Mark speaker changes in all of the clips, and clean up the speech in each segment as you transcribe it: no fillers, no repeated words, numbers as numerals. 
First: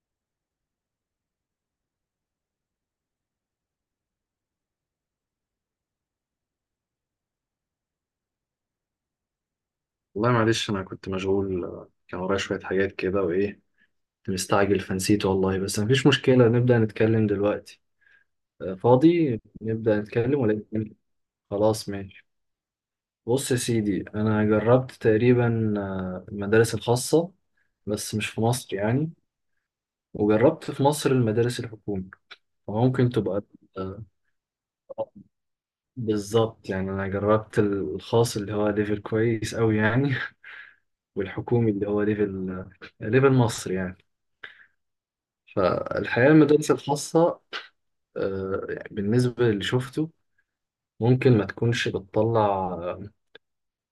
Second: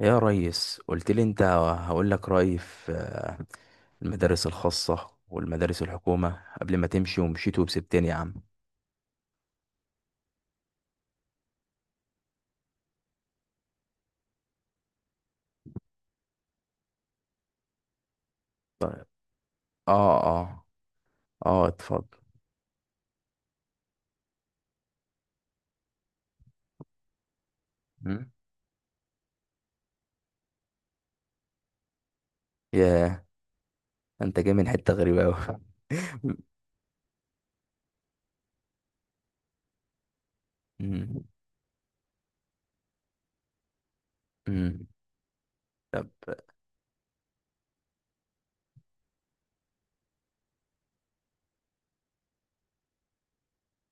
Speaker 1: يا ريس قلت لي انت هقول لك رأيي في المدارس الخاصة والمدارس الحكومة قبل ما تمشي ومشيت وسبتني يا عم.
Speaker 2: والله معلش انا كنت مشغول كان ورايا شويه حاجات كده وايه كنت مستعجل فنسيت والله. بس مفيش مشكله، نبدا نتكلم دلوقتي.
Speaker 1: طيب.
Speaker 2: فاضي نبدا
Speaker 1: اه
Speaker 2: نتكلم ولا
Speaker 1: اه
Speaker 2: نتكلم؟
Speaker 1: اه
Speaker 2: خلاص
Speaker 1: اتفضل.
Speaker 2: ماشي. بص يا سيدي، انا جربت تقريبا المدارس الخاصه، بس مش
Speaker 1: مم.
Speaker 2: في مصر يعني. وجربت في مصر المدارس الحكومي، فممكن
Speaker 1: ياه،
Speaker 2: تبقى آه،
Speaker 1: انت جاي من حتة غريبة اوي.
Speaker 2: بالظبط. يعني انا جربت الخاص اللي هو ليفل كويس قوي يعني.
Speaker 1: مم.
Speaker 2: والحكومي اللي هو ليفل مصر يعني.
Speaker 1: مم. طب.
Speaker 2: فالحياة المدارس الخاصة، يعني بالنسبة للي شفته، ممكن ما تكونش بتطلع آه،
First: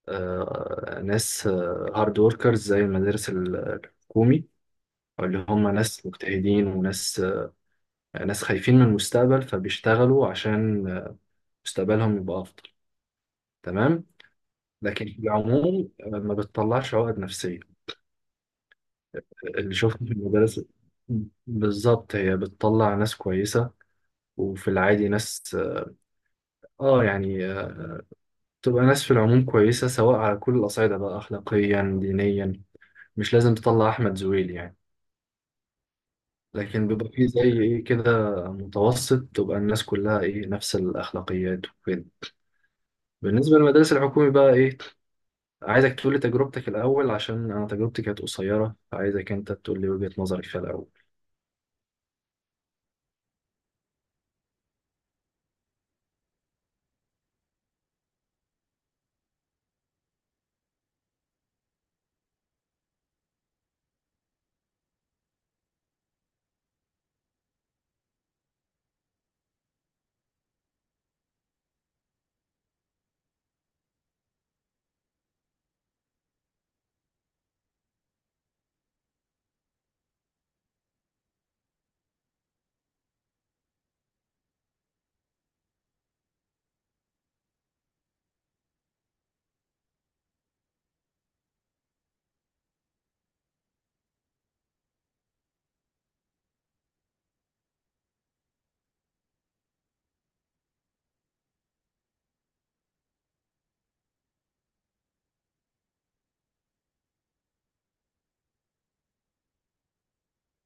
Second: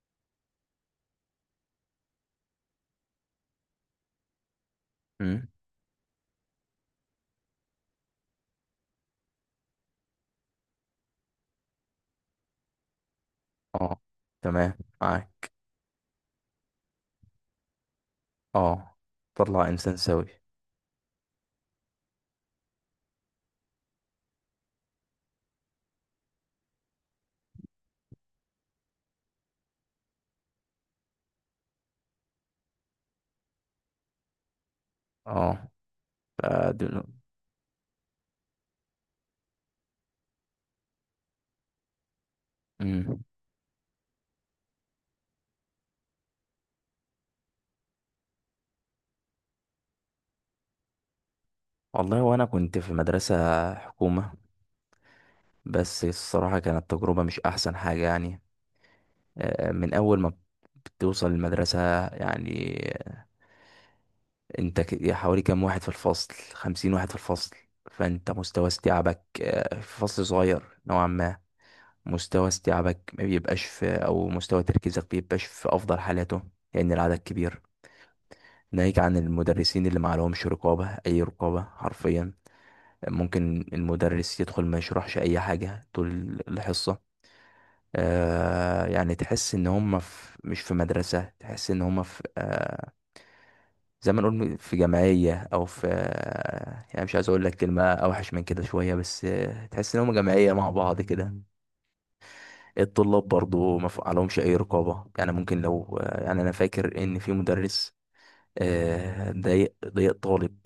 Speaker 2: آه، ناس هارد وركرز زي المدارس الحكومي، أو اللي
Speaker 1: مم.
Speaker 2: هم ناس مجتهدين وناس ناس خايفين من المستقبل، فبيشتغلوا عشان مستقبلهم يبقى أفضل،
Speaker 1: اه،
Speaker 2: تمام.
Speaker 1: تمام
Speaker 2: لكن في
Speaker 1: معاك.
Speaker 2: العموم ما بتطلعش عقد نفسية
Speaker 1: اه، طلع
Speaker 2: اللي
Speaker 1: انسان
Speaker 2: شفته في
Speaker 1: سوي.
Speaker 2: المدارس. بالظبط هي بتطلع ناس كويسة، وفي العادي ناس، اه يعني تبقى ناس في العموم كويسة، سواء على كل الأصعدة بقى، أخلاقيا دينيا. مش لازم تطلع أحمد زويل يعني،
Speaker 1: اه، آه،
Speaker 2: لكن
Speaker 1: دول-
Speaker 2: بيبقى فيه زي إيه كده متوسط، تبقى الناس كلها إيه نفس الأخلاقيات وكده.
Speaker 1: مم.
Speaker 2: بالنسبة للمدارس الحكومي بقى إيه، عايزك تقولي تجربتك الأول، عشان أنا تجربتي كانت قصيرة، فعايزك أنت تقولي وجهة نظرك فيها الأول.
Speaker 1: والله وانا كنت في مدرسة حكومة، بس الصراحة كانت تجربة مش احسن حاجة يعني. من اول ما بتوصل المدرسة يعني، انت حوالي كام واحد في الفصل؟ 50 واحد في الفصل. فانت مستوى استيعابك في فصل صغير نوعا ما، مستوى استيعابك ما بيبقاش في، او مستوى تركيزك بيبقاش في افضل حالاته لان العدد كبير. ناهيك عن المدرسين اللي معلهمش رقابة، اي رقابة حرفيا. ممكن المدرس يدخل ما يشرحش اي حاجة طول الحصة. آه يعني تحس ان هم في، مش في مدرسة، تحس ان هم في زي ما نقول في جمعية، أو في، يعني مش عايز أقول لك كلمة أوحش من كده شوية، بس تحس إنهم جمعية مع بعض كده. الطلاب برضو ما ف- عليهمش أي رقابة. يعني ممكن لو، يعني أنا فاكر إن في مدرس ضايق طالب،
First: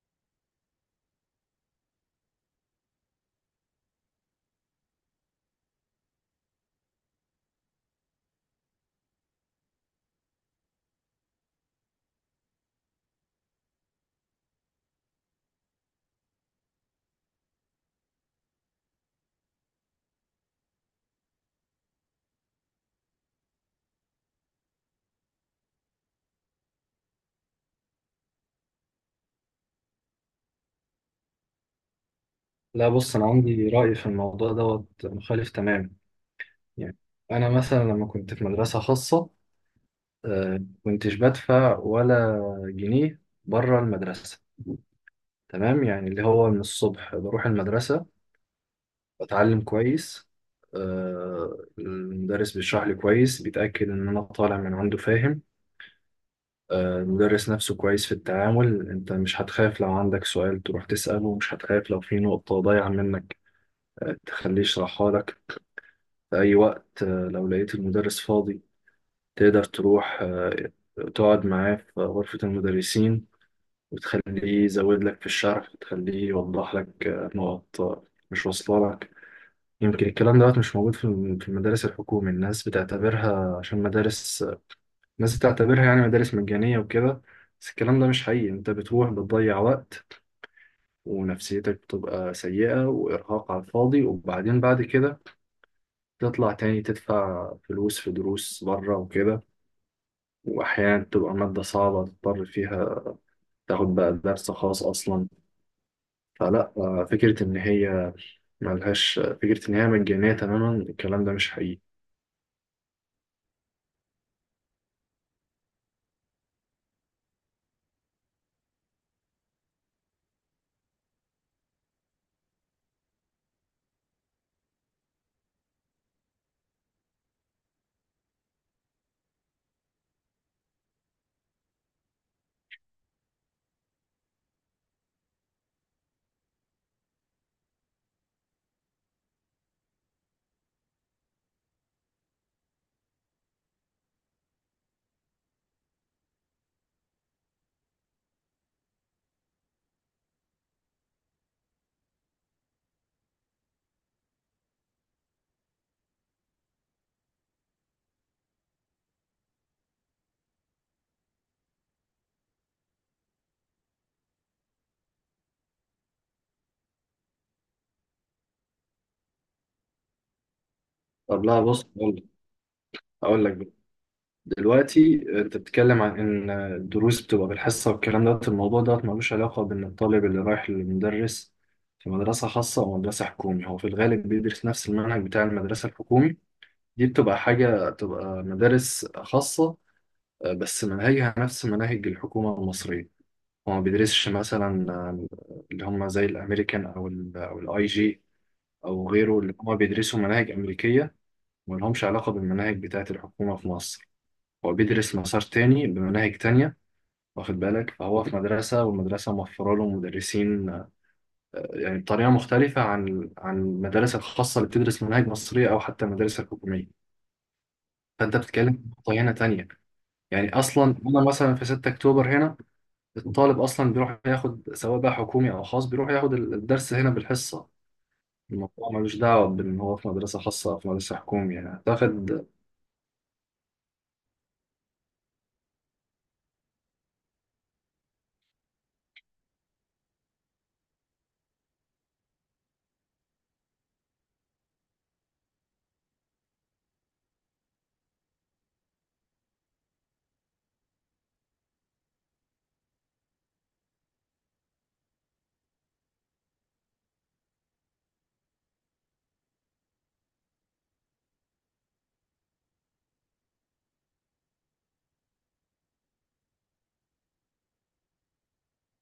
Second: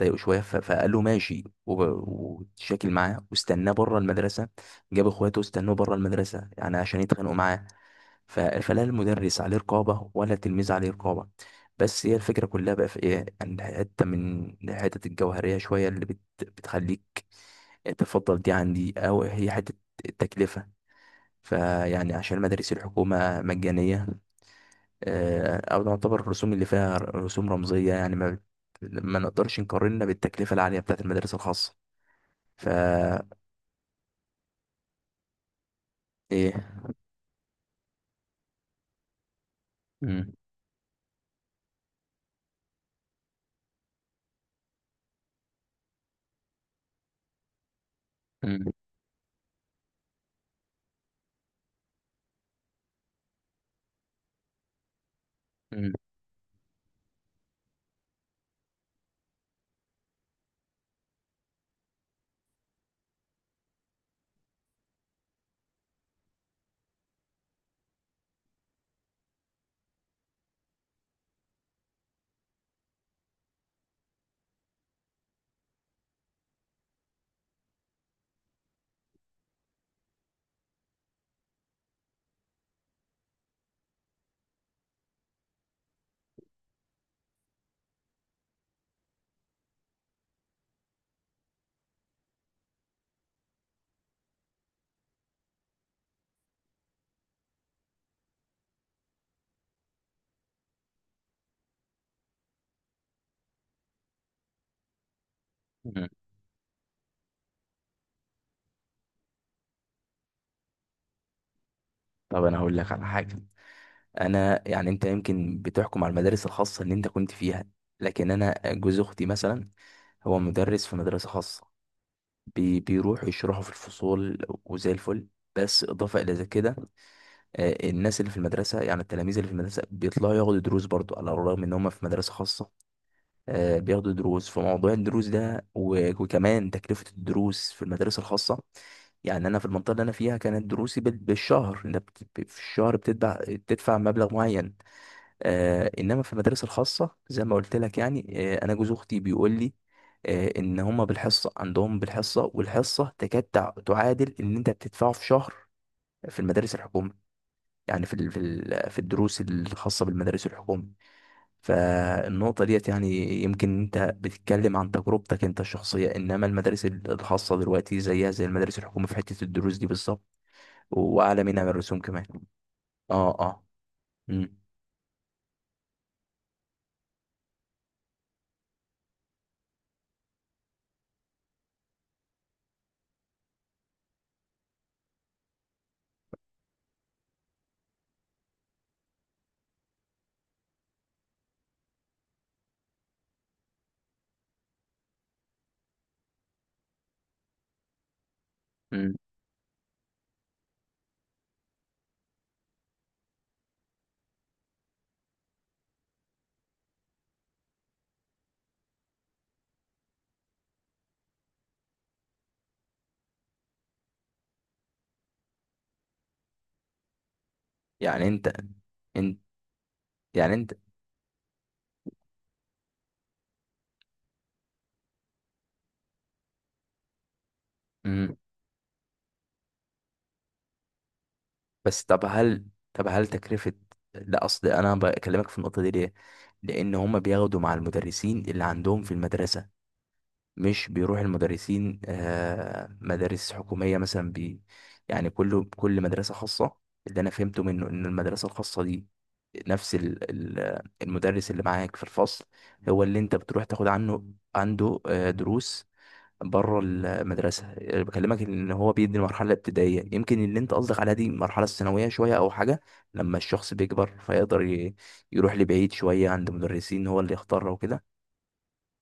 Speaker 1: ضايقه شوية فقال له ماشي واتشاكل معاه واستناه بره المدرسة. جاب إخواته واستنوه بره المدرسة يعني عشان يتخانقوا معاه. فلا المدرس عليه رقابة ولا التلميذ عليه رقابة. بس هي الفكرة كلها بقى في ايه، ان حتة من الحتت الجوهرية شوية اللي بتخليك تفضل دي عن دي، او هي حتة التكلفة. فيعني عشان مدارس الحكومة مجانية، او نعتبر الرسوم اللي فيها رسوم رمزية يعني، ما نقدرش نقارنها بالتكلفة العالية بتاعت المدارس الخاصة.
Speaker 2: لا بص، أنا
Speaker 1: فا
Speaker 2: عندي رأي في الموضوع دوت مخالف تماما.
Speaker 1: ايه.
Speaker 2: يعني أنا مثلا لما كنت في مدرسة خاصة،
Speaker 1: مم،
Speaker 2: كنتش بدفع ولا جنيه بره المدرسة. تمام؟ يعني اللي هو من الصبح بروح المدرسة،
Speaker 1: مم،
Speaker 2: بتعلم كويس، المدرس بيشرح لي كويس، بيتأكد إن أنا طالع من عنده فاهم.
Speaker 1: مم،
Speaker 2: المدرس نفسه كويس في التعامل، أنت مش هتخاف لو عندك سؤال تروح تسأله، مش هتخاف لو في نقطة ضايعة منك تخليه يشرحها لك. في أي وقت لو لقيت المدرس فاضي، تقدر تروح تقعد معاه في غرفة المدرسين، وتخليه يزود لك في الشرح، وتخليه يوضح لك نقط مش واصلة لك. يمكن الكلام دوت مش موجود في في المدارس الحكومي، الناس بتعتبرها عشان مدارس، الناس بتعتبرها يعني مدارس مجانية وكده. بس الكلام ده مش حقيقي، انت بتروح بتضيع وقت، ونفسيتك بتبقى سيئة، وإرهاق على الفاضي، وبعدين بعد كده تطلع تاني تدفع فلوس في دروس بره وكده، وأحيانا تبقى مادة صعبة تضطر فيها تاخد بقى درس خاص أصلا.
Speaker 1: مم.
Speaker 2: فلا فكرة إن هي ملهاش، فكرة إن هي مجانية تماما الكلام ده مش حقيقي.
Speaker 1: طب انا هقول لك على حاجة. انا يعني، انت يمكن بتحكم على المدارس الخاصه اللي انت كنت فيها، لكن انا جوز اختي مثلا هو مدرس في مدرسه خاصه. بيروح يشرحه في الفصول وزي الفل، بس اضافه الى كده الناس اللي في المدرسه، يعني التلاميذ اللي في المدرسه بيطلعوا ياخدوا دروس برضو على الرغم ان هم في مدرسه خاصه. بياخدوا دروس. فموضوع الدروس ده وكمان تكلفه الدروس في المدارس الخاصه، يعني انا في المنطقه اللي انا فيها كانت دروسي بالشهر. انت في الشهر بتدفع، بتدفع مبلغ معين. آه، انما في المدارس الخاصه زي ما قلت لك، يعني آه، انا جوز اختي بيقول لي آه ان هما بالحصه، عندهم بالحصه، والحصه تكاد تعادل اللي انت بتدفعه في شهر في المدارس الحكوميه. يعني في في الدروس الخاصه بالمدارس الحكوميه. فالنقطه ديت يعني، يمكن انت بتتكلم عن تجربتك انت الشخصيه، انما المدارس الخاصه دلوقتي زيها زي المدارس الحكوميه في حته الدروس دي بالظبط، واعلى
Speaker 2: طب لا
Speaker 1: منها من
Speaker 2: بص،
Speaker 1: الرسوم كمان.
Speaker 2: أقول
Speaker 1: اه
Speaker 2: أقول
Speaker 1: اه
Speaker 2: لك
Speaker 1: امم
Speaker 2: دلوقتي، انت بتتكلم عن ان الدروس بتبقى بالحصه، والكلام دوت الموضوع دوت ملوش علاقه بان الطالب اللي رايح للمدرس في مدرسه خاصه او مدرسه حكومي، هو في الغالب بيدرس نفس المنهج بتاع المدرسه الحكومي. دي بتبقى حاجه، بتبقى مدارس خاصه بس مناهجها نفس مناهج الحكومه المصريه. هو ما بيدرسش مثلا اللي هم زي الامريكان او الاي جي او
Speaker 1: امم
Speaker 2: غيره، اللي هم بيدرسوا مناهج امريكيه ما لهمش علاقه بالمناهج بتاعه الحكومه في مصر. هو بيدرس مسار تاني بمناهج تانية، واخد بالك، فهو في مدرسة، والمدرسة موفرة له مدرسين يعني بطريقة مختلفة عن المدارس الخاصة اللي بتدرس مناهج مصرية، أو حتى المدارس الحكومية.
Speaker 1: يعني
Speaker 2: فأنت
Speaker 1: انت
Speaker 2: بتتكلم في خطة هنا
Speaker 1: انت
Speaker 2: تانية،
Speaker 1: يعني
Speaker 2: يعني
Speaker 1: انت.
Speaker 2: أصلا أنا مثلا في 6 أكتوبر هنا الطالب أصلا بيروح ياخد، سواء بقى حكومي أو خاص، بيروح ياخد الدرس هنا بالحصة.
Speaker 1: مم.
Speaker 2: الموضوع ملوش دعوة بإن هو في مدرسة خاصة أو في مدرسة حكومية، يعني
Speaker 1: بس طب
Speaker 2: هتاخد.
Speaker 1: هل، طب هل تكلفة، لا اصل انا بكلمك في النقطة دي ليه، لان هما بياخدوا مع المدرسين اللي عندهم في المدرسة. مش بيروح المدرسين آه، مدارس حكومية مثلا. يعني كله، كل مدرسة خاصة اللي انا فهمته منه ان المدرسة الخاصة دي نفس المدرس اللي معاك في الفصل هو اللي انت بتروح تاخد عنه، عنده دروس بره المدرسه. أنا بكلمك ان هو بيدي المرحله الابتدائيه، يمكن اللي انت قصدك عليها دي المرحله الثانويه شويه او حاجه، لما الشخص بيكبر فيقدر يروح لبعيد شويه عند مدرسين هو اللي يختاره وكده.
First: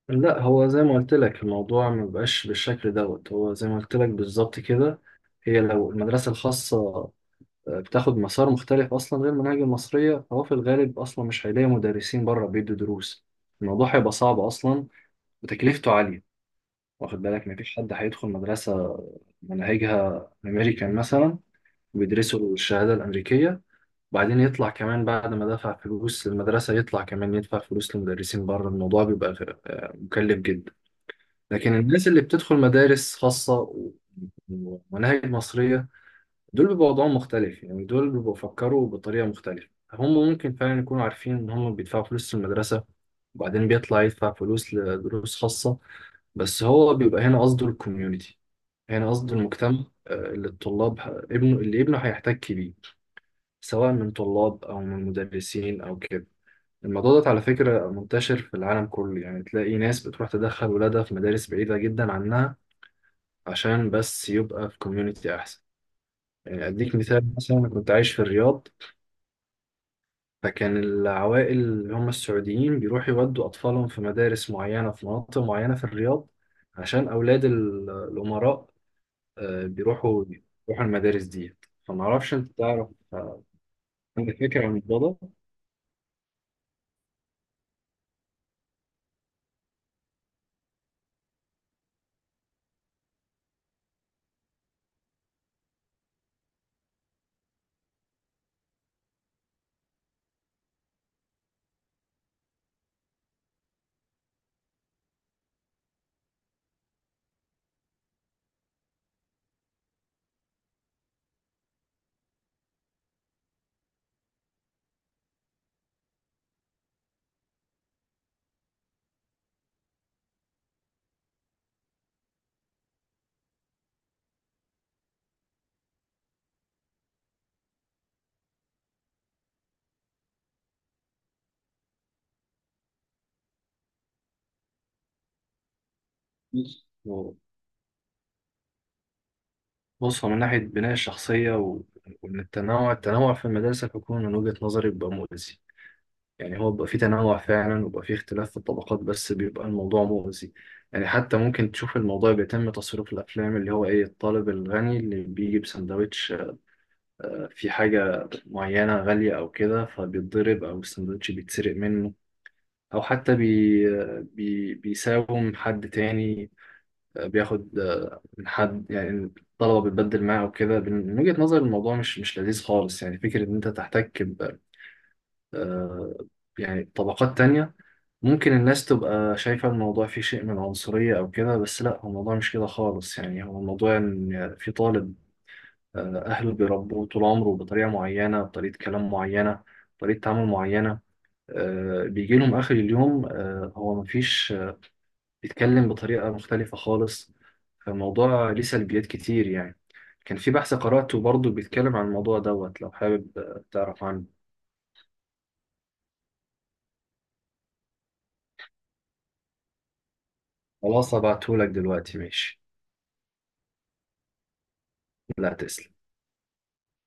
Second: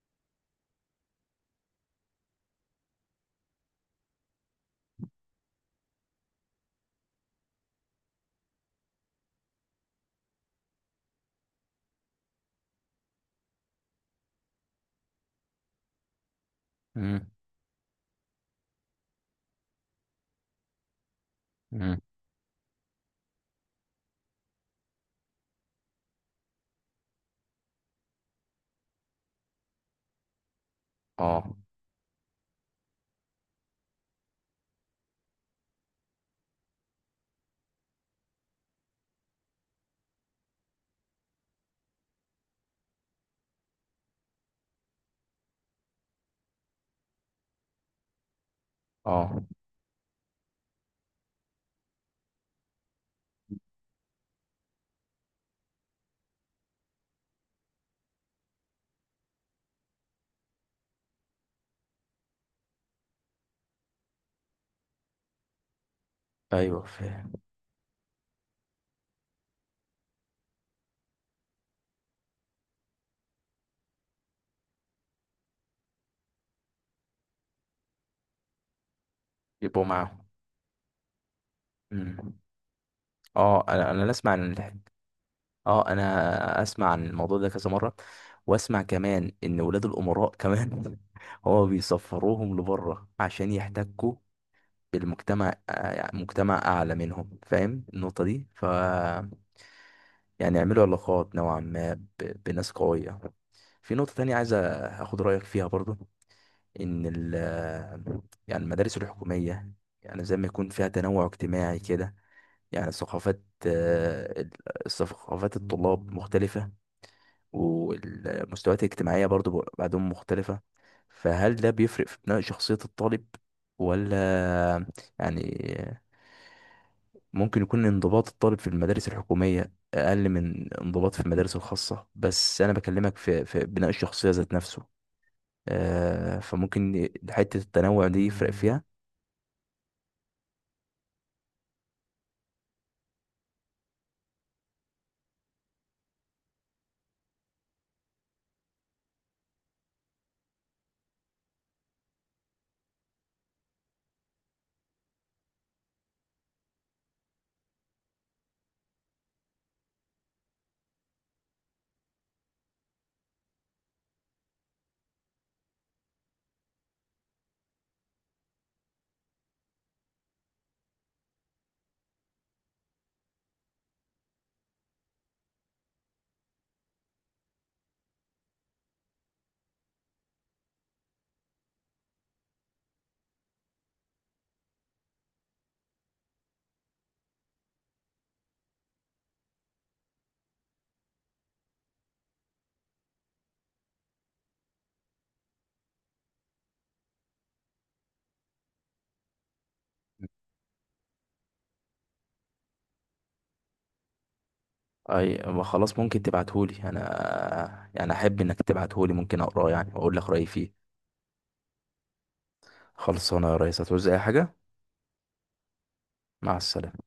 Speaker 2: لا هو زي ما قلت لك، الموضوع ما بقاش بالشكل دوت، هو زي ما قلت لك بالظبط كده، هي لو المدرسة الخاصة بتاخد مسار مختلف أصلا غير المناهج المصرية، فهو في الغالب أصلا مش هيلاقي مدرسين بره بيدوا دروس، الموضوع هيبقى صعب أصلا وتكلفته عالية. واخد
Speaker 1: مم.
Speaker 2: بالك، مفيش حد هيدخل مدرسة مناهجها أمريكان مثلا،
Speaker 1: مم.
Speaker 2: بيدرسوا الشهادة الأمريكية، وبعدين يطلع كمان بعد ما دفع فلوس للمدرسة، يطلع كمان يدفع فلوس لمدرسين بره، الموضوع بيبقى مكلف جدا.
Speaker 1: اه
Speaker 2: لكن الناس اللي بتدخل مدارس خاصة ومناهج مصرية، دول بيبقوا وضعهم مختلف، يعني دول بيبقوا بيفكروا بطريقة مختلفة، هم ممكن فعلا يكونوا عارفين إن هم بيدفعوا فلوس للمدرسة، وبعدين بيطلع يدفع فلوس لدروس خاصة، بس هو بيبقى هنا قصده الكوميونتي، هنا قصده
Speaker 1: اه
Speaker 2: المجتمع اللي الطلاب ابنه هيحتك بيه، سواء من طلاب أو من مدرسين أو كده. الموضوع ده على فكرة منتشر في العالم كله، يعني تلاقي ناس بتروح تدخل ولادها في مدارس بعيدة جدا عنها، عشان بس يبقى في كوميونتي أحسن. يعني
Speaker 1: ايوه
Speaker 2: أديك
Speaker 1: فاهم.
Speaker 2: مثال، مثلا أنا كنت عايش في الرياض، فكان العوائل اللي هم السعوديين بيروحوا يودوا أطفالهم في مدارس معينة في مناطق معينة في الرياض، عشان أولاد الأمراء
Speaker 1: يبقوا
Speaker 2: بيروحوا،
Speaker 1: معاهم.
Speaker 2: بيروحوا المدارس دي. فمعرفش
Speaker 1: أمم.
Speaker 2: أنت تعرف آه،
Speaker 1: اه، انا اسمع
Speaker 2: عندك
Speaker 1: عن
Speaker 2: فكرة عن
Speaker 1: الحاج.
Speaker 2: الموضوع ده؟
Speaker 1: اه، انا اسمع عن الموضوع ده كذا مره، واسمع كمان ان ولاد الامراء كمان هو بيسفروهم لبره عشان يحتكوا بالمجتمع، يعني مجتمع اعلى منهم، فاهم النقطة دي؟ ف يعني يعملوا علاقات نوعا ما بناس قوية. في نقطة تانية عايز اخد رأيك فيها برضو، ان ال، يعني المدارس الحكومية يعني زي ما يكون فيها تنوع اجتماعي كده، يعني ثقافات آه، ال- ثقافات الطلاب مختلفة، والمستويات الاجتماعية برضو بعدهم مختلفة. فهل ده بيفرق في بناء شخصية الطالب ولا؟ يعني ممكن يكون انضباط الطالب في المدارس الحكومية أقل من انضباط في المدارس الخاصة، بس أنا بكلمك في, في بناء الشخصية ذات نفسه.
Speaker 2: بص
Speaker 1: فممكن
Speaker 2: هو-
Speaker 1: حتة التنوع دي يفرق فيها.
Speaker 2: بص، هو من ناحية بناء الشخصية وإن التنوع، التنوع في المدارس الحكومية من وجهة نظري بيبقى مؤذي. يعني هو بيبقى فيه تنوع فعلا، وبيبقى فيه اختلاف في الطبقات، بس بيبقى الموضوع مؤذي. يعني حتى ممكن تشوف الموضوع بيتم تصريف الأفلام، اللي هو إيه الطالب الغني اللي بيجي بسندوتش في حاجة معينة غالية أو كده، فبيتضرب أو السندوتش بيتسرق منه، أو حتى بي آه، بي بيساوم حد تاني بياخد من حد، يعني الطلبة بتبدل معاه وكده. من وجهة نظر الموضوع مش لذيذ خالص، يعني فكرة إن أنت تحتك ب آه، يعني طبقات تانية. ممكن الناس تبقى شايفة الموضوع فيه شيء من العنصرية أو كده، بس لا هو الموضوع مش كده خالص، يعني هو الموضوع إن في طالب أهله بيربوه طول عمره بطريقة معينة، بطريقة كلام معينة، بطريقة تعامل معينة، بيجي لهم آخر اليوم، آه، هو مفيش آه، بيتكلم بطريقة مختلفة خالص. فالموضوع ليه سلبيات كتير يعني. كان في بحث قرأته برضه بيتكلم عن الموضوع دوت، لو حابب تعرف عنه،
Speaker 1: أي ما خلاص، ممكن تبعتهولي أنا، يعني أحب إنك تبعتهولي، ممكن أقراه يعني وأقول لك رأيي فيه.
Speaker 2: خلاص هبعتهولك دلوقتي، ماشي.
Speaker 1: خلصانة يا ريس، هتعوز أي حاجة؟
Speaker 2: لا تسلم.
Speaker 1: مع السلامة.